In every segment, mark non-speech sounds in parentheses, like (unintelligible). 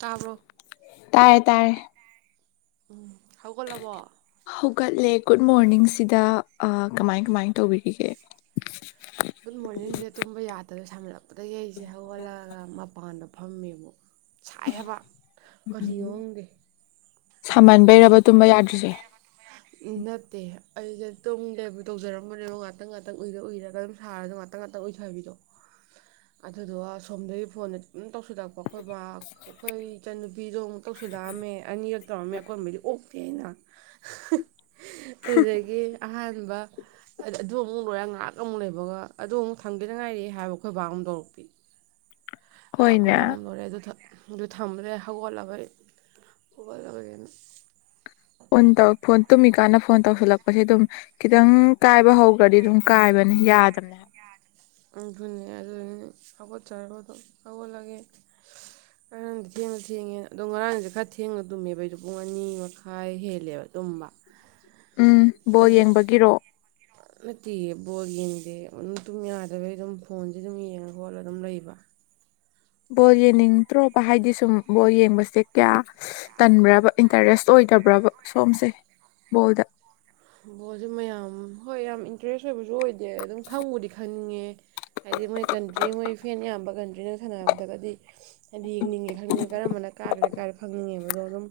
ꯇꯥꯕꯣ ꯇꯥꯔꯦ ꯇꯥꯔꯦ ꯎꯝ ꯍꯧꯒꯣꯜꯂꯕꯣ ꯍꯧꯒꯠꯂꯦ ꯒꯨꯗ ꯃꯣꯔꯅꯤꯡꯁꯤꯗ ꯀꯃꯥꯏ ꯀꯃꯥꯏ ꯇꯧꯕꯤꯔꯤꯒꯦ ꯒꯨꯗ ꯃꯣꯔꯅꯤꯡꯁꯦ ꯇꯨꯝꯕ ꯌꯥꯗꯅ ꯁꯝꯍꯠꯂꯛꯄꯗ ꯌꯩꯁꯦ ꯍꯧꯒꯜꯂꯒ ꯃꯄꯥꯟꯗ ꯐꯝꯃꯦꯕꯨ ꯁꯥꯏ ꯍꯥꯏꯕ ꯀꯅꯤꯌꯣꯡꯗꯦ ꯁꯥꯃꯟꯕꯩꯔꯕ ꯇꯨꯝꯕ ꯌꯥꯗ꯭ꯔꯤꯁꯦ ꯎꯝ ꯅꯠꯇꯦ ꯑꯩꯁꯦ ꯑꯗꯨꯝ ꯂꯦꯕꯨ ꯇꯧꯖꯔꯝꯕꯅꯦꯕ ꯉꯥꯛꯇꯪ ꯉꯥꯛꯇꯪ ꯎꯏꯔ ꯎꯏꯔꯒ ꯑꯗꯨꯝ ꯁꯥꯔ ꯑꯗꯨ ꯉꯥꯛꯇ ꯇꯉ ꯉꯇ ꯑꯣꯏꯗꯣ ꯍꯥꯏꯕꯤꯗꯣ (inaudible) ꯑꯗꯨꯗꯨꯒ ꯁꯣꯝꯗꯒꯤ ꯐꯣꯟꯗ ꯑꯗꯨꯝ ꯇꯧꯁꯤꯜꯂꯛꯄ ꯑꯩꯈꯣꯏ ꯑꯩꯈꯣꯏ ꯏꯆꯟꯅꯨꯄꯤꯗꯣ ꯑꯃꯨ ꯇꯧꯁꯤꯜꯂꯛꯑꯝꯃꯦ ꯑꯅꯤꯔꯛ ꯇꯧꯔꯝꯃꯦ ꯑꯀꯣꯏꯕꯩꯗꯤ ꯑꯣꯛꯇꯦ ꯍꯥꯏꯅ ꯑꯗꯨꯗꯒꯤ ꯑꯍꯥꯟꯕ ꯍꯥꯏꯗ ꯑꯗꯨ ꯑꯃꯨꯛ ꯂꯣꯏꯔꯒ ꯉꯥꯏꯍꯥꯛ ꯑꯃꯨꯛ ꯂꯩꯕꯒ ꯑꯗꯨ ꯑꯃꯨꯛ ꯊꯪꯒꯅꯉꯥꯏꯔꯦ ꯍꯥꯏꯕ ꯑꯩꯈꯣꯏ ꯕꯥ ꯑꯃ ꯇꯧꯔꯛꯄꯤ ꯈꯣꯏ ꯍꯣꯏꯅꯦ ꯄꯝ ꯂꯣꯏꯔꯦ ꯑꯗꯨ ꯑꯗꯨ ꯊꯝꯃꯨꯔꯦ ꯍꯧꯒꯠꯂꯕꯒꯤ ꯍꯧꯒꯠꯂꯕꯒꯤꯅ ꯟꯧ ꯇꯨꯝꯃꯤꯀꯥꯟꯗ ꯐꯣꯟ ꯇꯧꯁꯤꯜꯂꯛꯄꯁꯦ ꯑꯗꯨꯝ ꯈꯤꯇꯪ ꯀꯥꯏꯕ ꯍꯧ ꯗꯤ ꯑꯗꯨꯝ ꯀꯥꯏꯕꯅꯤ ꯌꯥꯗꯕꯅꯦ ꯅꯤ ꯑꯗꯨ ꯀꯕꯠ ꯆꯥꯕꯗ ꯀꯕ ꯂꯒꯦ ꯎ ꯉꯔꯥꯡꯗꯤ ꯊꯦꯡꯅ ꯊꯦꯡꯉꯦ ꯑꯗꯣ ꯉꯔꯥꯡꯁꯦ ꯈꯔ ꯊꯦꯡꯅ ꯇꯨꯝꯃꯦꯕ ꯑꯩꯁꯨꯣ ꯄꯨꯡ ꯑꯅꯤ ꯃꯈꯥꯏ ꯍꯦꯜꯂꯦꯕ ꯇꯨꯝꯕ ꯎꯝ ꯕꯣ ꯑꯗ ꯌꯦꯡꯕꯒꯤꯔꯣ ꯅꯠꯇꯦ ꯕꯣꯜ ꯌꯦꯡꯗꯦ ꯑꯗꯨꯝ ꯌꯥꯗꯕꯩ ꯑꯗꯨꯝ ꯐꯣꯟꯁꯦ ꯑꯗꯨꯝ ꯌꯦꯡꯉ ꯈꯣꯠꯂ ꯑꯗꯨꯝ ꯂꯩꯕ ꯕꯣꯜ ꯌꯦꯡꯅꯤꯡꯗ꯭ꯔꯣꯕ ꯍꯥꯏꯗꯤ ꯁꯨꯝ ꯕꯣꯜ ꯌꯦꯡꯕꯁꯦ ꯀꯌꯥ ꯇꯟꯕ꯭ꯔꯕ ꯏꯟꯇꯔꯦꯁ ꯑꯣꯏꯗꯕ꯭ꯔꯕ ꯁꯣꯝꯁꯦ ꯕꯣꯜꯗ ꯃꯌꯥꯝ ꯍꯣꯏ ꯌꯥꯝ ꯏꯟꯇꯔꯦꯁ ꯑꯣꯏꯕꯁꯨ ꯑꯣꯏꯗꯦ ꯑꯗꯨꯝ ꯈꯪꯕꯨꯗꯤ ꯈꯪꯅꯤꯡꯉꯦ ꯍꯥꯏꯗꯤ ꯃꯣꯏ ꯀꯟꯇ꯭ꯔꯤ ꯃꯣꯏ ꯐꯦꯟ ꯌꯥꯝꯕ ꯀꯟꯇ꯭ꯔꯤꯅ ꯁꯥꯟꯅꯔꯗ꯭ꯔꯒꯗꯤ ꯍꯥꯏꯗꯤ ꯌꯦꯡꯅꯤꯡꯉꯦ ꯈꯪꯅꯤꯡꯉꯦ ꯀꯔꯝꯕꯅ ꯀꯥꯈ꯭ꯔꯦ ꯀꯥꯔꯦ ꯈꯪꯅꯤꯡꯉꯦꯕꯗꯣ ꯑꯗꯨꯝ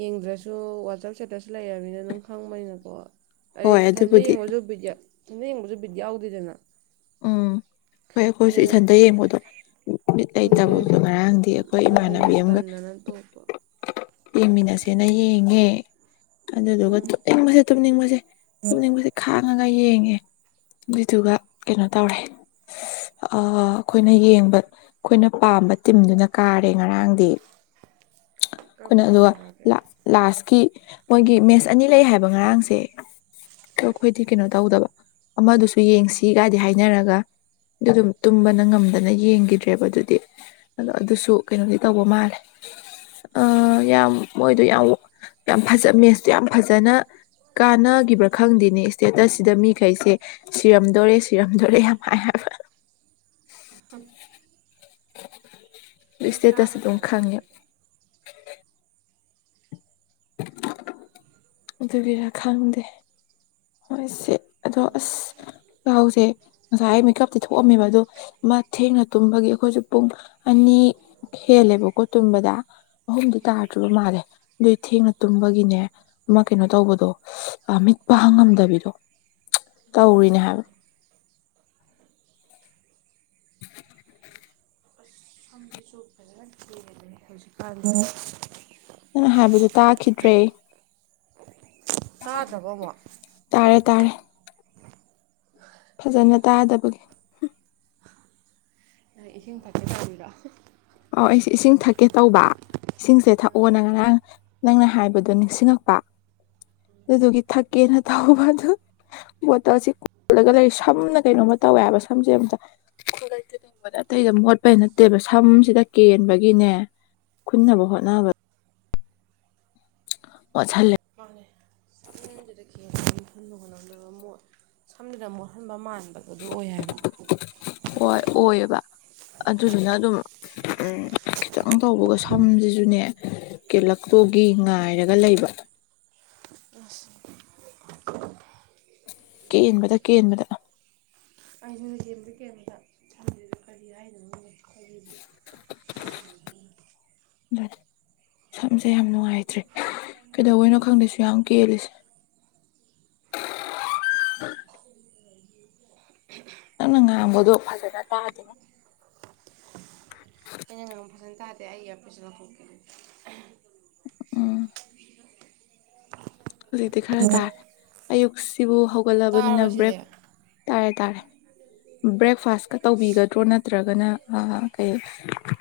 ꯌꯦꯡꯗ꯭ꯔꯁꯨ ꯋꯥꯆꯞ ꯁꯦꯠꯇ꯭ꯔꯁꯨ ꯂꯩꯅꯤꯅ ꯑꯗꯨꯝ ꯈꯪꯕꯅꯤꯅ ꯑꯣ ꯍꯣꯏ ꯑꯩꯗꯤ ꯊꯟꯗ ꯑꯗꯨꯕꯨꯗꯤ ꯌꯦꯡꯕꯁꯨ ꯕꯤꯠ ꯊꯟꯗ ꯌꯦꯡꯕꯁꯨ ꯕꯤꯠ ꯌꯥꯎꯗꯦꯗꯅ ꯎꯝ ꯐꯔ ꯑꯩꯈꯣꯏꯁꯨ ꯑꯗꯨꯗꯩ ꯑꯗꯨꯝ ꯏꯊꯟꯇ ꯌꯦꯡꯕꯗꯣ ꯃꯤꯠ ꯑꯗꯨꯗꯩ ꯂꯩꯇꯕꯗꯣ ꯑꯗꯨꯝ ꯉꯔꯥꯡꯗꯤ ꯑꯩꯈꯣꯏ ꯑꯗꯨꯗꯤ ꯏꯃꯥꯟꯅꯕꯤ ꯑꯗꯨꯝ ꯑꯃꯒ ꯇꯟꯗꯅ ꯇꯣꯛꯄ ꯌꯦꯡꯃꯤꯟꯅꯁꯦꯅ ꯌꯦꯡꯉꯦ ꯑꯗꯨꯗꯨꯒ ꯎꯝ ꯇꯨꯝꯅꯤꯡꯕꯁꯦ ꯇꯨꯝꯅꯤꯡꯕꯁꯦ ꯇꯨꯝꯅꯤꯡꯕꯁꯦ ꯈꯥꯡꯉꯒ ꯌꯦꯡꯉꯦ ꯑꯗꯨꯏꯗꯨꯒ ꯀꯩꯅꯣ ꯇꯧꯔꯦ ꯑꯩꯈꯣꯏꯅ ꯌꯦꯡꯕ ꯑꯩꯈꯣꯏꯅ ꯄꯥꯝꯕ ꯇꯤꯝꯗꯨꯅ ꯀꯥꯔꯦ ꯉꯔꯥꯡꯗꯤ ꯀꯔꯝꯕ ꯑꯩꯈꯣꯏꯅ ꯇꯤꯝ ꯑꯗꯨꯒ ꯀꯥꯒꯦ ꯂꯥꯁꯀꯤ ꯃꯣꯏꯒꯤ ꯃꯦꯠꯁ ꯑꯅꯤ ꯂꯩ ꯍꯥꯏꯕ ꯉꯔꯥꯡꯁꯦ ꯑ ꯑꯩꯈꯣꯏꯗꯤ ꯀꯩꯅꯣ ꯇꯧꯗꯕ ꯑꯃꯗꯨꯁꯨ ꯌꯦꯡꯁꯤ ꯁꯤ ꯀꯥꯏꯗꯤ ꯍꯥꯏꯅꯔꯒ ꯑꯗꯨ ꯑꯗꯨꯝ ꯇꯨꯝꯕꯅ ꯉꯝꯗꯅ ꯌꯦꯡꯈꯤꯗ꯭ꯔꯦꯕ ꯑꯗꯨꯗꯤ ꯑꯗꯣ ꯑꯗꯨꯁꯨ ꯀꯩꯅꯣꯗꯤ ꯇꯧꯕ ꯃꯥꯜꯂꯦ ꯑ ꯌꯥꯝ ꯃꯣꯏꯗꯣ ꯌꯥꯝ ꯌꯥꯝ ꯐꯖ ꯃꯦꯠꯁꯇꯣ ꯌꯥꯝ ꯐꯖꯅ ꯀꯥꯟꯅꯈꯤꯕ꯭ꯔꯥ ꯈꯪꯗꯦꯅꯦ ꯏꯁꯇꯦꯇꯁꯁꯤꯗ ꯃꯤꯈꯩꯁꯦ ꯁꯤꯔꯝ ꯗꯣꯔꯦ ꯁꯤꯔꯝꯗꯣꯔꯦ ꯌꯥꯝ ꯐ ꯍꯥꯏꯕ (unintelligible) ꯏꯁꯇꯦꯇꯁ ꯀꯥꯕ꯭ꯔꯥ ꯑꯗꯨꯝ ꯀꯅꯥꯅ ꯈꯪꯉꯦ ꯀꯥꯒ꯭ꯔꯒꯦ (inaudible) ꯑꯗꯨꯒꯤꯔ ꯈꯪꯗꯦ ꯍꯣꯏꯁꯦ ꯑꯗꯣ ꯑꯁ ꯌꯥꯎꯁꯦ ꯉꯁꯥꯏ ꯑꯩ ꯃꯤꯀꯞꯇꯤ ꯊꯣꯛꯑꯝꯃꯦꯕ ꯑꯗꯣ ꯃꯥ ꯊꯦꯡꯅ ꯇꯨꯝꯕꯒꯤ ꯑꯩꯈꯣꯏꯁꯨ ꯄꯨꯡ ꯑꯅꯤ ꯍꯦꯜꯂꯦꯕꯀꯣ ꯇꯨꯝꯕꯗ ꯑꯍꯨꯝꯗꯤ ꯇꯥꯗ꯭ꯔꯤꯕ ꯃꯥꯜꯂꯦ ꯑꯗꯨꯏ ꯊꯦꯡꯅ ꯇꯨꯝꯕꯒꯤꯅꯦ ꯑꯃꯥ ꯀꯩꯅꯣ ꯇꯧꯕꯗꯣ ꯃꯤꯠ ꯄꯥꯡꯉꯝꯗꯕꯤꯗꯣ ꯇꯧꯔꯤꯅꯦ ꯍꯥꯏꯕ (inaudible) ꯑꯁ ꯁꯝꯖꯤꯖꯨ ꯐꯖꯅ ꯀꯦꯟꯂꯦꯍꯦ ꯍꯧꯖꯤꯛꯀꯟꯗꯤ ꯅꯪ ꯍꯥꯏꯕꯗꯨ ꯇꯥꯈꯤꯗ꯭ꯔꯦ ꯇꯥꯗꯕ꯭ꯔꯣ ꯑꯃꯨꯛ ꯇꯥꯔꯦ ꯇꯥꯔꯦ ꯐꯖꯅ ꯇꯥꯗꯕꯒꯤ ꯅꯪ ꯏꯁꯤꯡ ꯊꯛꯀꯦ ꯇꯧꯔꯤꯔꫭ (unintelligible) ꯑꯣ ꯑꯩꯁꯦ ꯏꯁꯤꯡ ꯊꯛꯀꯦ ꯇꯧꯕ ꯏꯁꯤꯡꯁꯦ ꯊꯛꯑꯣꯅ ꯉꯔꯥꯡ ꯅꯪꯅ ꯍꯥꯏꯕꯗꯣ ꯅꯤꯡꯁꯤꯡꯉꯛꯄ ꯑꯗꯨꯗꯨꯒꯤ ꯊꯛꯀꯦꯅ ꯇꯧꯕ ꯑꯗꯨ ꯕꯣꯇꯜꯁꯤ ꯀꯣꯜꯂꯒ ꯂꯩ ꯁꯝꯅ ꯀꯩꯅꯣꯝꯃ ꯇꯧꯋꯦ ꯍꯥꯏꯕ ꯁꯝꯁꯦ ꯑꯃꯝꯇ (unintelligible) ꯑꯇꯩꯗ ꯃꯣꯠꯄꯩ ꯅꯠꯇꯦꯕ ꯁꯝꯁꯤꯗ ꯀꯦꯟꯕꯒꯤꯅꯦ ꯈꯨꯟꯅꯕ ꯍꯣꯠꯅꯕꯗ (unintelligible) ꯃꫭꯠꯁꯜꯂꯦ ꯃꯥꯅꯦ ꯁꯝꯁꯤꯗ (unintelligible) ꯍꯣꯠꯅꯕꯗ ꯂꯣꯏ ꯃꯣꯠꯂꯦ ꯁꯝꯖꯤꯅ ꯃꯣꯠꯍꯟꯕ ꯃꯥꯟꯕꯗꯨ ꯑꯗꯨ ꯑꯣꯏ ꯍꯥꯏꯕ ꯍꯣꯏ ꯑꯣꯏꯌꯦꯕ ꯑꯗꯨꯗꯨꯅ ꯑꯗꯨꯝ ꯎꯝ ꯈꯤꯇꯪ ꯇꯧꯕꯒ ꯁꯝꯁꯤꯁꯨꯅꯦ ꯀꯦꯟꯂꯛꯇꯣꯒꯤ ꯉꯥꯏꯔꯒ ꯂꯩꯕ ꯑꯁ ꯀꯦꯟꯕꯗ ꯀꯦꯟꯕꯗ (unintelligible) ꯀꯔꯤ ꯍꯥꯏꯗꯣꯅꯣ ꯈꯪꯗꯦ (unintelligible) (unintelligible) (unintelligible) ꯁꯝꯁꯦ ꯌꯥꯝ ꯅꯨꯡꯉꯥꯏꯇ꯭ꯔꯦ ꯀꯩꯗꯩꯕꯩꯅꯣ ꯈꯪꯗꯦ ꯁꯨꯛ ꯌꯥꯝ ꯀꯦꯜꯂꯤꯁꯦ (unintelligible) ꯅꯪꯅ ꯉꯥꯡꯕꯗꯣ ꯐꯖꯅ ꯇꯥꯗꯦꯉꯣ ꯑꯩꯅ ꯉꯥꯡꯕ ꯐꯖꯅ ꯇꯥꯗꯦ ꯑꯩ ꯏꯌ꯭ꯔꯥꯄꯤꯁ ꯂꯧꯊꯣꯛꯀꯦ ꯑꯗꯨꯗꯤ ꯎꯝ ꯍꯧꯖꯤꯛꯇꯤ ꯈꯔ ꯇꯥꯔꯦ ꯑꯌꯨꯛꯁꯤꯕꯨ ꯍꯧꯒꯠꯂꯕꯅꯤꯅ ꯇꯥꯔꯕ ꯁꯤꯗꯤ ꯕ꯭ꯔꯦꯛ ꯇꯥꯔꯦ ꯇꯥꯔꯦ ꯕ꯭ꯔꯦꯛꯐꯥꯁ ꯀ ꯇꯧꯕꯤꯒꯗ꯭ꯔꯣ ꯅꯠꯇ꯭ꯔꯒꯅ ꯑ ꯀꯩ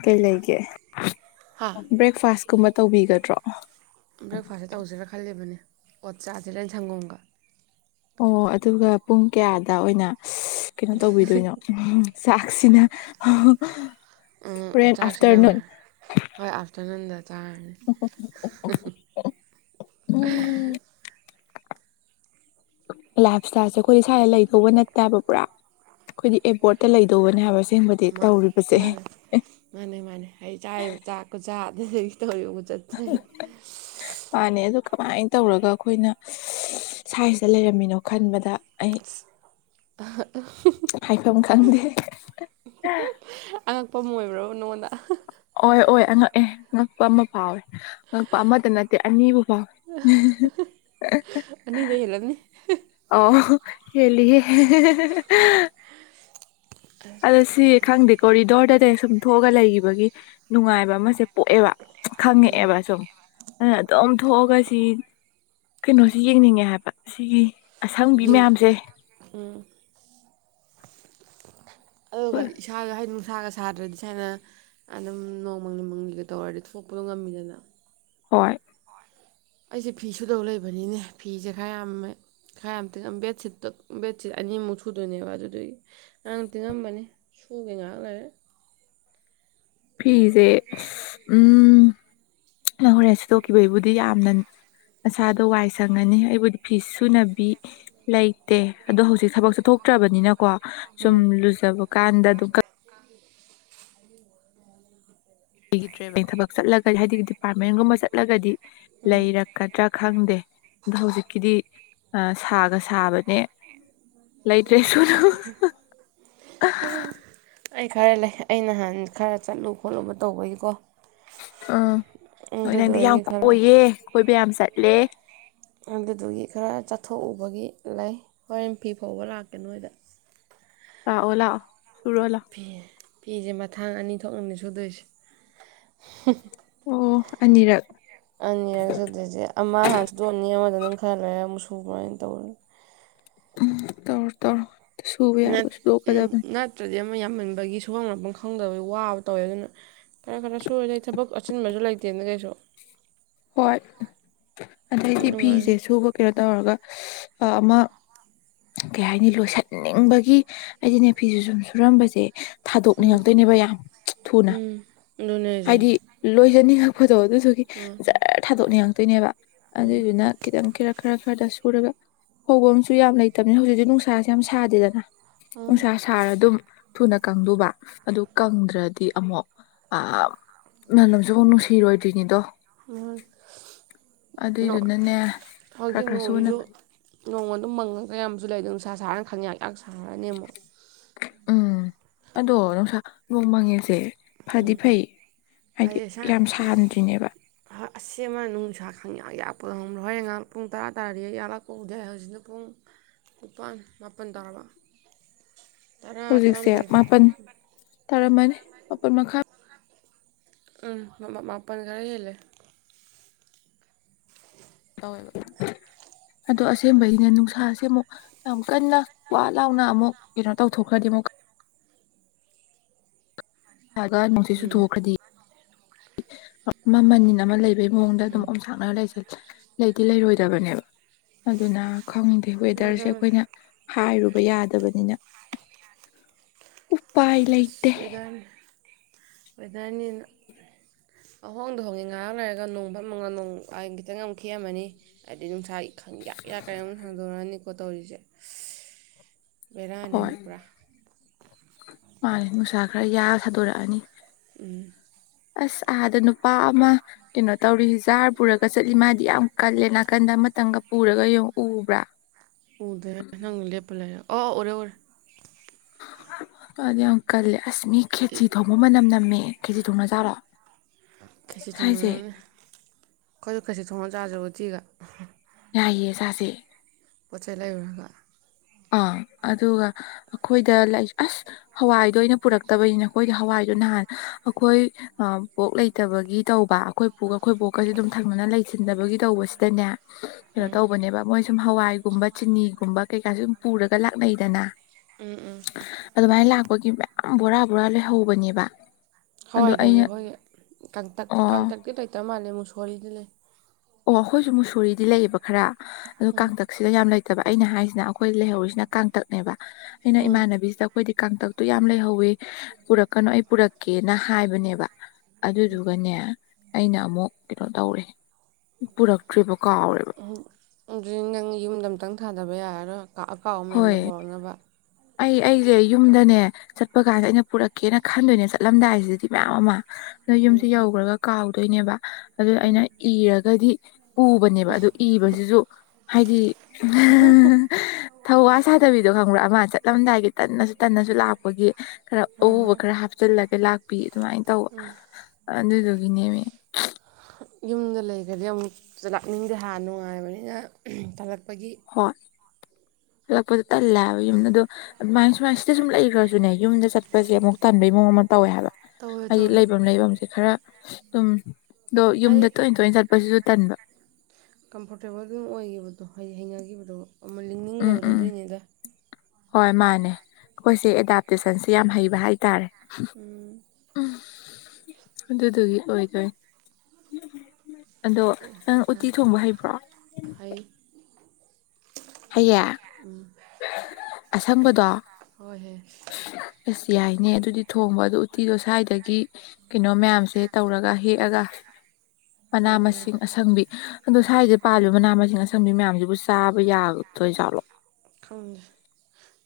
ꯀꯩ ꯂꯩꯒꯦ ꯍꯥ ꯕ꯭ꯔꯦꯛꯐꯥꯁ ꯀꯨꯝꯕ ꯇꯧꯕꯤꯒꯗ꯭ꯔꯣ ꯕ꯭ꯔꯦꯛꯐꯥꯁꯁꯦ ꯇꯧꯁꯤꯔꯥ ꯈꯜꯂꯤꯕꯅꯦ ꯑꯣꯠ ꯆꯥꯁꯦꯔ ꯁꯪꯒꯣꯝꯒ ꯑꯣ ꯑꯗꯨꯒ ꯄꯨꯡ ꯀꯌꯥꯗ ꯑꯣꯏꯅ ꯀꯩꯅꯣ ꯇꯧꯕꯤꯗꯣꯏꯅꯣ (unintelligible) ꯆꯥꯛꯁꯤꯅ ꯎꯝ ꯆꯥꯛꯁꯤꯅ ꯑꯥꯐꯇꯔꯅꯨꯟ ꯍꯣꯏ ꯑꯥꯐꯇꯔꯅꯨꯟꯗ ꯆꯥꯔꯅꯤ (unintelligible) ꯂꯥꯏꯐ ꯏꯁꯇꯥꯏꯜꯁꯦ ꯑꯩꯈꯣꯏꯗꯤ ꯁ꯭ꯋꯥꯏꯗ ꯂꯩꯗꯧꯕ ꯅꯠꯇꯦꯕ ꯄꯨꯔꯥ ꯑꯩꯈꯣꯏꯗꯤ ꯑꯦꯕꯣꯔꯠꯇ ꯂꯩꯗꯧꯕꯅꯦ ꯍꯥꯏꯕꯁꯦ ꯃꯥ ꯃꯥꯅꯤ ꯃꯥꯅꯤ ꯑꯩꯩ ꯆꯥꯔꯤꯕ ꯆꯥꯛ ꯈꯨꯆꯥꯥ ꯑꯗꯨꯗꯨꯒꯤ (unintelligible) ꯃꯥꯥꯅꯦ ꯑꯗꯨ ꯀꯃꯥꯏꯅ ꯇꯧꯔꯒ ꯑꯩꯈꯣꯏꯅ ꯁꯥꯏꯁꯤꯗ ꯂꯩꯔꯝꯃꯤꯅꯣ ꯈꯟꯕꯗ ꯑꯩ (unintelligible) ꯍꯥꯏꯐꯝ ꯈꯪꯗꯦ ꯑꯉꯛꯄ ꯑꯃ ꯑꯣꯏꯕꯕ꯭ꯔ ꯅꯪꯉꯣꯟꯗ ꯑꯣꯏ ꯑꯣꯏ ꯑꯉꯛꯑꯦ ꯉꯛꯄ ꯑꯃ ꯐꯥꯎꯋꯦ ꯉꯛꯄ ꯑꯃꯇ ꯅꯠꯇꯦ ꯑꯅꯤꯕꯨ ꯐꯥꯎꯋꯦ (unintelligible) ꯑꯅꯤꯗꯩ ꯍꯦꯜꯂꯝꯅꯤ ꯑꯣ ꯍꯦꯂꯤꯍꯦ (unintelligible) ꯑꯁ ꯑꯗꯣ ꯁꯤ ꯈꯪꯗꯦꯀꯣ ꯔꯤꯗꯣꯔꯗꯗꯤ ꯁꯨꯝ ꯊꯣꯛꯑꯒ ꯂꯩꯈꯤꯕꯒꯤ ꯅꯨꯡꯉꯥꯏꯕ ꯑꯃꯁꯦ ꯄꯣꯛꯑꯦꯕ ꯈꯪꯉꯛꯑꯦꯕ ꯁꯨꯝ ꯑ ꯑꯗꯨꯝ ꯊꯣꯛꯑꯒ ꯁꯤ ꯀꯩꯅꯣꯁꯤ ꯌꯦꯡꯅꯤꯡꯉꯦ ꯍꯥꯏꯕ ꯁꯤꯒꯤ ꯑꯁꯪꯕꯤ ꯚ꯭ꯌꯨ ꯃꯌꯥꯝꯖꯦ ꯎꯝ ꯑꯗꯨꯒ ꯏꯁꯥꯒ ꯍꯥꯏꯗꯤ ꯅꯨꯡꯁꯥꯒ ꯁꯥꯗ꯭ꯔꯗꯤ ꯁꯥꯥꯏꯅ ꯑꯗꯨꯝ ꯅꯣꯡꯃꯪꯂꯤ ꯃꯪꯂꯤꯒ ꯇꯧꯔꯗꯤ ꯊꯣꯛꯄꯗꯣ ꯉꯝꯃꯤꯗꯅ ꯍꯣꯏ ꯑꯩꯁꯦ ꯐꯤ ꯁꯨꯗꯧ ꯂꯩꯕꯅꯤꯅꯦ ꯐꯤꯁꯦ ꯈꯔ ꯌꯥꯝ ꯈꯔ ꯌꯥꯝꯇꯅ ꯕꯦꯗꯁꯤꯠꯇꯣ ꯕꯦꯗꯁꯤꯠ ꯑꯅꯤꯃꯨꯛ ꯁꯨꯗꯣꯏꯅꯦꯕ ꯑꯗꯨꯗꯨꯒꯤ꯫ ꯉꯔꯥꯡ ꯇꯤꯡꯉꯝꯕꯅꯤ ꯁꯨꯒꯦ ꯉꯩꯍꯥꯛ ꯂꯩꯔꯒ꯫ ꯐꯤꯖꯦ ꯑꯁ ꯎꯝ꯫ ꯅꯪꯍꯣꯔꯦꯟ ꯁꯤꯠꯇꯣꯛꯈꯤꯕꯒꯤꯕꯨꯗꯤ ꯌꯥꯝꯅ ꯅꯁꯥꯗꯣ ꯋꯥꯏ ꯁꯪꯉꯅꯤ ꯑꯩꯕꯨꯗꯤ꯫ ꯐꯤꯁꯨꯅꯕꯤ꯫ ꯂꯩꯇꯦ ꯑꯗꯣ ꯍꯧꯖꯤꯛ ꯊꯕꯛ ꯆꯠꯊꯣꯛꯇ꯭ꯔꯕꯅꯤꯅꯀꯣ ꯁꯨꯝ ꯎꯝ ꯂꯨꯖꯕ ꯀꯥꯟꯗ ꯑꯗꯨ ꯀ (unintelligible) ꯂꯩꯒꯤꯗꯔꯦꯕ ꯊꯕꯛ ꯆꯠꯂꯒ ꯍꯥꯏꯗꯤ ꯗꯤꯄꯥꯔꯠꯃꯦꯟꯒꯨꯝꯕ ꯆꯠꯂꯒꯗꯤ ꯎꯝ ꯂꯩꯔ ꯀꯗ꯭ꯔꯥ ꯈꯪꯗꯦ ꯑꯗꯣ ꯍꯧꯖꯤꯛꯀꯤꯗꯤ ꯁꯥꯒ ꯁꯥꯕꯅꯦ꯫ ꯂꯩꯇ꯭ꯔꯦ ꯁꯨꯅꯨ꯫ ꯑꯩ ꯈꯔ ꯂꯩ ꯑꯩ ꯅꯍꯥꯟ ꯈꯔ ꯆꯠꯂꯨ ꯈꯣꯠꯂꯨꯕ ꯇꯧꯕꯒꯤꯀꯣ꯫ ꯑꯥ ꯍꯣꯏ ꯅꯪꯗꯤ ꯌꯥꯝ ꯑꯗꯨꯗꯨꯒꯤ ꯈꯔ ꯀꯣꯏꯌꯦ ꯀꯣꯏꯕ ꯌꯥꯝ ꯆꯠꯂꯦ꯫ ꯑꯗꯨꯗꯨꯒꯤ ꯈꯔ ꯆꯠꯊꯣꯛꯎꯕꯒꯤ ꯂꯩ ꯍꯣꯔꯦꯟ ꯐꯤ ꯐꯥꯎꯕ ꯂꯥꯛꯀꯦ ꯅꯣꯏꯗ꯫ ꯂꯥꯛꯑꯣ ꯂꯥꯛꯑꯣ ꯄꯨꯔꯣ ꯂꯥꯑꯣ꯫ ꯐꯦ ꯐꯤꯁꯦ ꯃꯊꯥꯡ ꯑꯅꯤ ꯊꯣꯛꯅꯅꯦ ꯁꯨꯗꯣꯏꯁꯦ꯫ ꯑꯣ ꯑꯅꯤꯔꯛ꯫ ꯑꯅꯤꯔꯛ ꯆꯠꯇꯣꯖꯦ ꯑꯃ ꯍꯥꯟ ꯁꯨꯗꯣꯑꯅꯤ ꯑꯃꯗꯨꯅ ꯈꯔ ꯂꯩꯔ ꯑꯃꯨ ꯁꯨꯨꯕꯔ ꯑꯗꯨꯃꯥꯏꯅ ꯇꯧꯔꯅꯤ꯫ ꯎꯝ ꯇꯧꯔꯣ ꯇꯧꯔꯣ꯫ ꯁꯨꯕ ꯌꯥꯕ ꯅꯠ ꯁꯨꯗꯣꯛꯀꯗꯕꯅꯤ ꯅꯠꯇ꯭ꯔꯗꯤ ꯑꯃ ꯌꯥꯝꯃꯟꯕꯒꯤ ꯁꯨꯐꯝ ꯂꯥꯛꯐꯝ ꯈꯪꯗꯕꯒꯤ ꯋꯥꯕ ꯇꯧꯋꯦ ꯑꯗꯨꯅ ꯈꯔ ꯈꯔ ꯁꯨꯔꯗꯤ ꯊꯕꯛ ꯑꯆꯤꯟꯕꯁꯨ ꯂꯩꯇꯦꯅ ꯀꯩꯁꯨ꯫ ꯍꯣꯏ ꯑꯗꯩꯗꯤ ꯐꯤꯁꯦ ꯑꯗꯨꯃꯥꯏꯅ ꯁꯨ ꯀꯩꯅꯣ ꯇꯧꯔꯒ ꯑ ꯑꯃ꯫ ꯀꯩ ꯍꯥꯏꯅꯤ ꯂꯣꯏꯁꯟꯅꯤꯡꯕꯒꯤ ꯑꯩꯗꯤꯅꯦ ꯐꯤꯖꯦ ꯁꯨꯝ ꯁꯨꯔꯝꯕꯖꯦ ꯎꯝ ꯊꯥꯗꯣꯛꯅꯤꯡꯉꯛꯇꯣꯏꯅꯦꯕ ꯌꯥꯝ ꯊꯨꯅ꯫ ꯎꯝ ꯑꯗꯨꯅꯦ ꯍꯥꯏꯁꯦ ꯍꯥꯏꯗꯤ ꯂꯣꯏꯖꯅꯤꯡꯉꯛꯄꯗꯣ ꯑꯗꯨꯗꯨꯒꯤ ꯎꯝ ꯖꯔ ꯊꯥꯗꯣꯛꯅꯤꯡꯉꯛꯇꯣꯏꯅꯦꯕ꯫ ꯎꯝ ꯑꯗꯨꯏꯗꯨꯅ꯫ ꯈꯤꯇꯪ ꯈꯔ ꯈꯔ ꯈꯔꯗ ꯁꯨꯔꯒ ꯐꯧꯕꯝꯁꯨ ꯌꯥꯝ ꯂꯩꯇꯕꯅꯤꯅ ꯍꯧꯖꯤꯛꯁꯤ ꯅꯨꯡꯁꯥꯁꯨ ꯌꯥꯝ ꯁꯥꯗꯦꯗꯅ ꯎꯝ ꯅꯨꯡꯁꯥ ꯁꯥꯔꯗꯨꯝ ꯊꯨꯅ ꯀꯪꯗꯨꯕ ꯑꯗꯨ ꯀꯪꯗ꯭ꯔꯗꯤ ꯑꯃꯨꯛ ꯑꯝ ꯃꯅꯝꯖꯨ ꯑꯃꯨꯛ ꯅꯨꯡꯁꯤꯔꯣꯏꯗ꯭ꯣꯏꯅꯤꯗꯣ꯫ (unintelligible) ꯅꯣꯡ ꯑꯗꯨꯏꯗꯨꯅꯅꯦ ꯈꯔ ꯍꯧꯖꯤꯛ ꯈꯔ ꯅꯣꯡꯁꯤꯁꯨ ꯁꯨꯅꯕ ꯅꯣꯡ ꯑꯗꯨꯝ ꯃꯪꯉꯒ ꯑꯌꯥꯝꯕ ꯑꯃꯖꯨ ꯂꯩꯗꯣ ꯅꯨꯡꯁꯥ ꯁꯥꯔꯒ ꯈꯪꯌꯥꯛꯌꯥꯛ ꯁꯥꯔꯅꯤ ꯑꯃꯨꯛ꯫ ꯎꯝ ꯑꯗꯣ ꯅꯨꯡꯁꯥ ꯅꯣꯡ ꯃꯪꯉꯦꯁꯦ꯫ ꯐꯗꯤ ꯎꯝ ꯐꯩ ꯍꯥꯏꯗꯤ ꯐꯔꯦ ꯁꯥ ꯌꯥꯝ ꯁꯥꯍꯟꯗ꯭ꯔꯤꯅꯦꯕ꯫ ꯑꯁ ꯑꯃ ꯅꯨꯡꯁꯥ ꯈꯪꯌꯥꯛ ꯌꯥꯛꯄꯗꯣ ꯍꯧꯕ꯭ꯔ ꯍꯣꯔꯦꯟ ꯉꯩꯍꯥꯛ ꯄꯨꯡ ꯇꯔꯥ ꯇꯥꯔꯗꯤ ꯌꯥꯛꯂꯛꯄ ꯎꯗꯦ ꯍꯧꯖꯤꯛꯅ ꯄꯨꯡ ꯅꯤꯄꯥꯥꯟ ꯃꯥꯄꯟ ꯇꯥꯔꯕ꯫ ꯇꯔꯥ ꯍꯧꯖꯤꯛꯁꯦ ꯇꯔꯥꯃꯥꯊꯣꯏꯗ ꯃꯥꯄꯟ ꯇꯥꯔꯝꯃꯅꯤ ꯃꯥꯄꯟ ꯃꯈꯥꯏ꯫ ꯎꯝ ꯃꯥꯄꯜ ꯈꯔ ꯍꯦꯜꯂꯦ (inaudible) ꯑꯗꯣ ꯑꯁꯦꯡꯕꯒꯤꯅꯦ ꯅꯨꯡꯁꯥꯁꯦ ꯑꯃꯨꯛ ꯌꯥꯝ ꯀꯟꯅ ꯋꯥ ꯂꯥꯎꯅ ꯑꯃꯨꯛ ꯀꯩꯅꯣ ꯇꯧꯊꯣꯛꯈ꯭ꯔꯗꯤ ꯑꯃꯨꯛ ꯑꯒ ꯅꯨꯡꯁꯤꯠ ꯎꯝ ꯆꯨꯊꯣꯛꯈ꯭ꯔꯗꯤ ꯑꯃ ꯃꯅꯤꯟ ꯑꯃ ꯂꯩꯕꯩ ꯃꯑꯣꯡꯗ ꯑꯗꯨꯝ ꯎꯝ ꯊꯅ ꯂꯩꯗꯤ ꯂꯩꯔꯣꯏꯗꯕꯅꯦꯕ ꯑꯗꯨꯅ ꯈꯪꯗꯦ ꯋꯦꯗꯔꯁꯦ ꯑꯗꯨꯝ ꯑꯩꯈꯣꯏꯅ ꯍꯥꯏꯔꯨꯕ ꯌꯥꯗꯕꯅꯤꯅ ꯎꯄꯥꯏ ꯑꯁ ꯂꯩꯇꯦ ꯋꯦꯗꯔꯅꯤ ꯋꯦꯗꯔꯅꯤꯅ ꯑꯍꯣꯡꯗ ꯍꯣꯡꯉꯦ ꯉꯥꯏꯍꯥꯡ ꯂꯩꯔꯒ ꯅꯣꯡ ꯐꯝꯃꯒ ꯅꯣꯡ ꯑꯩ ꯈꯤꯇꯪ ꯑꯃꯛ ꯈꯦꯝꯃꯅꯤ ꯑꯗꯨ ꯈꯪ ꯌꯥꯛ ꯌꯥ ꯀꯩꯅꯣꯝ ꯁꯥꯡꯗꯣꯔꯛꯑꯅꯤꯀꯣ ꯇꯧꯔꯤꯁꯦ ꯕꯦꯔꯥꯅꯦꯕ ꯄꯨꯔꯥ ꯃꯥꯂ ꯅꯨꯡꯁꯥ ꯈꯔ ꯌꯥꯔ ꯊꯥꯗꯣꯔꯛꯑꯅꯤ ꯎꯝ ꯑꯁ ꯑꯍꯥꯗ ꯅꯨꯄꯥ ꯑꯃ ꯀꯩꯅꯣ ꯇꯧꯔꯤ ꯖꯥꯔ ꯄꯨꯔꯒ ꯆꯠꯂꯤ ꯃꯥꯗꯤ ꯌꯥꯝ ꯀꯜꯂꯦ ꯅꯥꯀꯟꯗ ꯑꯃꯇꯪꯒ ꯄꯨꯔꯒ ꯌꯦꯡꯉ ꯎꯕ꯭ꯔꯥ ꯎꯗ ꯅꯪꯅ ꯂꯦꯞꯄ ꯂꯩꯔꯦ ꯑꯣ ꯑꯣꯔꯦ ꯑꯣꯔꯦ ꯑꯗ ꯌꯥꯝ ꯀꯂꯦ ꯑꯁꯃꯤ ꯈꯦꯆꯤ ꯊꯣꯡꯕ ꯃꯅꯝ ꯅꯝꯃꯦ ꯈꯦꯆꯤ ꯊꯣꯡꯅꯖꯥꯔꯣ ꯈꯦꯆꯤ ꯁ꯭ꯥꯏꯁꯦ ꯊꯣꯡꯅꯔꯝꯅꯦ ꯑꯩꯈꯣꯏꯁꯨ ꯈꯦꯁꯤ ꯊꯣꯡꯉ ꯆꯥꯖꯔꯕꯗꯤꯒ ꯌꯥꯏꯌꯦ ꯁꯦ ꯄꯣꯠ ꯆꯩꯩ ꯂꯩꯔꯨꯔꯒ ꯑꯥ ꯑꯗꯨꯒ ꯑꯩꯈꯣꯏꯗ ꯑꯁ ꯍꯋꯥꯏ ꯑꯗꯨꯗ ꯑꯩꯅ ꯄꯨꯔꯛꯇꯕꯅꯤꯅ ꯑꯩꯈꯣꯏꯗꯤ ꯍꯋꯥꯏꯗꯣ ꯅꯍꯥꯟ ꯑꯩꯈꯣꯏ ꯄꯣꯛ ꯂꯩꯇꯕꯒꯤ ꯇꯧꯕ ꯑꯩꯈꯣꯏ ꯄꯨꯒ ꯑꯩꯈꯣꯏ ꯕꯣꯛꯀꯁ ꯑꯗꯨꯝ ꯊꯪꯅꯅ ꯂꯩꯁꯤꯟꯗꯕꯒꯤ ꯇꯧꯕꯁꯤꯗꯅꯦ ꯀꯩꯅꯣ ꯎꯝ ꯇꯧꯕꯅꯦꯕ ꯃꯣꯏ ꯁꯨꯝ ꯍꯋꯥꯏꯒꯨꯝꯕ ꯆꯤꯅꯤꯒꯨꯝꯕ ꯀꯩꯀꯥꯁꯨ ꯁꯨꯝ ꯄꯨꯔꯒ ꯂꯥꯛꯅꯩꯗꯅ ꯎꯝ ꯎꯝ ꯑꯗꯨꯃꯥꯏꯅ ꯂꯥꯛꯄꯒꯤ ꯃꯌꯥꯝ ꯕꯣꯔꯥ ꯕꯣꯔꯥ ꯂꯩꯍꯧꯕꯅꯦꯕ ꯑꯗꯣ ꯍꯋꯥꯏ ꯂꯩꯩ ꯑꯩꯅ ꯑꯩꯈꯣꯏꯒꯤ ꯀꯥꯡꯇꯛ ꯑꯣ ꯀꯥꯡꯇꯛꯇꯤ ꯂꯩꯇꯕ ꯃꯥꯜꯂꯦ ꯃꯨꯁꯣꯔꯤꯗꯤ ꯂꯩ ꯑꯣ ꯑꯩꯈꯣꯏꯁꯨ ꯃꯨꯁꯣꯔꯤꯗꯤ ꯂꯩꯌꯦꯕ ꯈꯔ ꯎꯝ ꯑꯇꯛ ꯁꯤꯗ ꯌꯥꯝ ꯂꯩꯇꯕ ꯑꯩꯅ ꯍꯥꯏꯔꯤꯁꯤꯅ ꯑꯩꯈꯣꯏ ꯂꯩꯍꯧꯔꯤꯁꯤꯅ ꯀꯥꯡꯇꯛꯅꯦꯕ ꯑꯩꯅ ꯎꯝ ꯏꯃꯥꯟꯅꯕꯤꯁꯤꯗ ꯑꯩꯈꯣꯏꯗꯤ ꯀꯥꯡꯇꯛꯇꯨ ꯌꯥꯝ ꯂꯩꯍꯧꯋꯤ ꯄꯨꯔꯛꯀꯅꯨ ꯑꯩ ꯄꯨꯔꯛꯀꯦꯅ ꯍꯥꯏꯕꯅꯦꯕ ꯑꯗꯨꯗꯨꯒꯅꯦ ꯑꯩꯅ ꯑꯃꯨꯛ ꯀꯩꯅꯣ ꯇꯧꯔꯦ ꯄꯨꯔꯛꯇ꯭ꯔꯤꯕ ꯀꯥꯎꯔꯦꯕ ꯎꯝ ꯑꯗꯨꯗꯤ ꯅꯪ ꯌꯨꯝꯗ ꯑꯝꯇꯪ ꯊꯥꯗꯕ ꯌꯥꯔꯔꯣꯏ ꯑꯀꯥꯎꯕ ꯃꯌꯥꯝꯗꯣ ꯍꯣꯏ ꯄꯣꯔꯛꯅꯕ ꯑꯩ ꯑꯩꯁꯦ ꯌꯨꯝꯗꯅꯦ ꯆꯠꯄ ꯀꯥꯟꯗ ꯑꯩꯅ ꯄꯨꯔꯛꯀꯦꯅ ꯈꯟꯗꯣꯏꯅꯦ ꯆꯠꯂꯝꯗꯥꯏꯁꯤꯗꯗꯤ ꯃꯌꯥꯝ ꯑꯃ ꯅꯗ ꯎꯝ ꯌꯨꯝꯁꯦ ꯌꯧꯈ꯭ꯔꯒ ꯀꯥꯎꯗꯣꯏꯅꯦꯕ ꯑꯗꯨ ꯑꯩꯅ ꯏꯔꯒꯗꯤ ꯎꯕꯅꯦꯕ ꯑꯗꯨ ꯏꯕꯁꯤꯁꯨ ꯍꯥꯏꯗꯤ ꯊꯧꯋꯥ ꯁꯥꯗꯕꯤꯗꯣ ꯈꯪꯕ꯭ꯔꯥ ꯑꯃ ꯆꯠꯂꯝꯗꯥꯏꯒꯤ ꯇꯟꯅꯁꯨ ꯇꯟꯅꯁꯨ ꯂꯥꯛꯄꯒꯤ ꯈꯔ ꯍꯣꯏ ꯑꯎꯕ ꯍꯣꯏ ꯈꯔ ꯍꯥꯞꯆꯤꯜꯂꯒ ꯂꯥꯛꯄꯤ ꯑꯗꯨꯃꯥꯏꯅ ꯇꯧꯕ ꯑꯗꯨꯗꯨꯒꯤꯅꯦꯅꯦ ꯌꯨꯝꯗ ꯂꯩꯈ꯭ꯔꯗꯤ ꯑꯃꯨꯛ ꯆꯠꯂꯛꯅꯤꯡꯗꯦ ꯍꯥꯟꯅ ꯅꯨꯡꯉꯥꯏꯕꯅꯤꯅ ꯇꯠꯂꯛꯄꯒꯤ ꯍꯣꯏ ꯍꯂꯛꯄꯗ ꯇꯜꯂꯦꯕ ꯌꯨꯝꯗ ꯑ ꯑꯗꯨꯗꯣ ꯑꯗꯨꯃꯥꯏꯅ ꯁꯨꯃꯥꯏ ꯁꯤꯗ ꯁꯨꯝ ꯂꯩꯈ꯭ꯔꯁꯨꯅꯦ ꯌꯨꯝꯗ ꯆꯠꯄꯁꯦ ꯑꯃꯨꯛ ꯇꯟꯕꯩ ꯃꯑꯣꯡ ꯑꯃ ꯇꯧꯋꯦ ꯍꯥꯏꯕ ꯇꯧꯋꯦ ꯍꯥꯏꯗꯤ ꯇꯧꯋꯦ ꯂꯩꯐꯝ ꯂꯩꯐꯝꯁꯦ ꯈꯔ ꯑꯗꯨꯝ ꯑꯗꯣ ꯌꯨꯝꯗ ꯇꯣꯏꯅ ꯇꯣꯏꯅ ꯆꯠꯄꯁꯤꯁꯨ ꯇꯟꯕ ꯀꯝꯐꯣꯔꯇꯦꯕꯜꯗꯨꯝ ꯑꯣꯏꯈꯤꯕꯗꯣ ꯍ ꯍꯩꯅꯈꯤꯕꯗꯣ ꯑꯃ ꯎꯝ ꯂꯤꯡꯅꯤꯡꯗꯕꯗꯨꯣ ꯎꯝ ꯑꯗꯨꯅꯦꯗ ꯍꯣꯏ ꯃꯥꯅꯦ ꯑꯩꯈꯣꯏꯁꯦ ꯑꯦꯗꯥꯞꯇꯦꯁꯟꯁꯤ ꯌꯥꯝ ꯍꯩꯕ ꯍꯥꯏꯇꯥꯔꯦ ꯎꯝ ꯎ ꯑꯗꯨꯗꯨꯒꯤ ꯑꯣꯏꯗꯣꯏ ꯑꯗꯣ ꯅꯪ ꯎꯠꯇꯤ ꯊꯣꯡꯕ ꯍꯩꯕ꯭ꯔꯣ ꯍꯥꯏꯩ ꯍꯌꯦꯌꯦ ꯑꯁꯪꯕꯗꯣ ꯍꯣꯏ ꯍꯦ ꯑꯦꯁ ꯌꯥꯏꯅꯦ ꯑꯗꯨꯗꯤ ꯊꯣꯡꯕ ꯑꯗꯨ ꯎꯇꯤꯗꯣ ꯁ꯭ꯋꯥꯏꯗꯒꯤ ꯀꯩꯅꯣ ꯃꯌꯥꯝꯁꯦ ꯇꯧꯔꯒ ꯍꯦꯛꯑꯒ ꯃꯅꯥ ꯊꯣꯡꯉꯣ ꯃꯁꯤꯡ ꯑꯁꯪꯕꯤ ꯑꯗꯣ ꯁ꯭ꯋꯥꯏꯗ ꯄꯥꯜꯂꯤꯕ ꯃꯅꯥ ꯃꯁꯤꯡ ꯑꯁꯪꯕꯤ ꯃꯌꯥꯝꯁꯤꯕꯨ ꯆꯥꯕ ꯌꯥꯕ ꯈꯪꯦ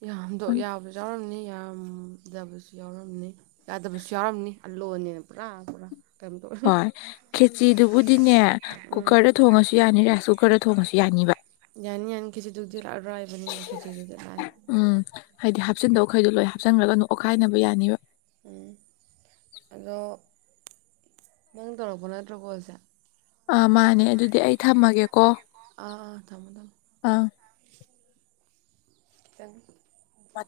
ꯌꯥꯝꯗꯣ ꯌꯥꯎꯔꯝꯅꯤ ꯌꯥꯗꯕꯁꯨ ꯌꯥꯎꯔꯝꯅꯤ ꯌꯥꯗꯕꯁꯨ ꯥꯝꯅꯤ ꯑꯜꯂꯣꯅꯤꯅ ꯄꯨꯔꯥ ꯄꯨꯔꯥ ꯀꯩꯝꯇ ꯍꯣꯏ ꯎꯝ ꯈꯦꯆꯤꯗꯨꯕꯨꯗꯤꯅꯦ ꯀꯨꯀꯔꯗ ꯊꯣꯡꯉꯁꯨ ꯌꯥꯅꯤ ꯔꯥꯏꯁ ꯀꯨꯀꯔꯗ ꯊꯣꯡꯉꯁꯨ ꯌꯥꯅꯤꯕ ꯌꯥꯅꯤ ꯌꯥꯅꯤ ꯈꯦꯆꯤꯗꯨꯗꯤ ꯂꯥꯛꯑꯔꯣꯏ ꯍꯥꯏꯕꯅꯤꯅ ꯈꯦꯖꯤꯤꯗꯨꯗꯤ ꯂꯥꯛꯑꯦ ꯎꯝ ꯍꯥꯏꯗꯤ ꯍꯥꯞꯆꯤꯟꯗꯕꯈꯩꯗꯣ ꯂꯣꯏ ꯍꯥꯞꯆꯤꯟꯈ꯭ꯔꯒꯅꯨ ꯑꯣꯠꯈꯥꯏꯅꯕ ꯌꯥꯅꯤꯕ ꯎ ꯑꯗ ꯅꯪꯅ ꯇꯧꯔꯄꯅꯥꯠꯇ꯭ꯔꯣ ꯀꯣꯜꯁꯦ ꯑꯥ ꯃꯥꯅꯦ ꯑꯗꯨꯗꯤ ꯑꯩ ꯊꯝꯃꯒꯦꯀꯣ ꯑꯥ ꯊꯝꯃꯣ ꯊꯝꯃꯣ ꯑꯥ ꯆꯪ ꯃꯅꯤ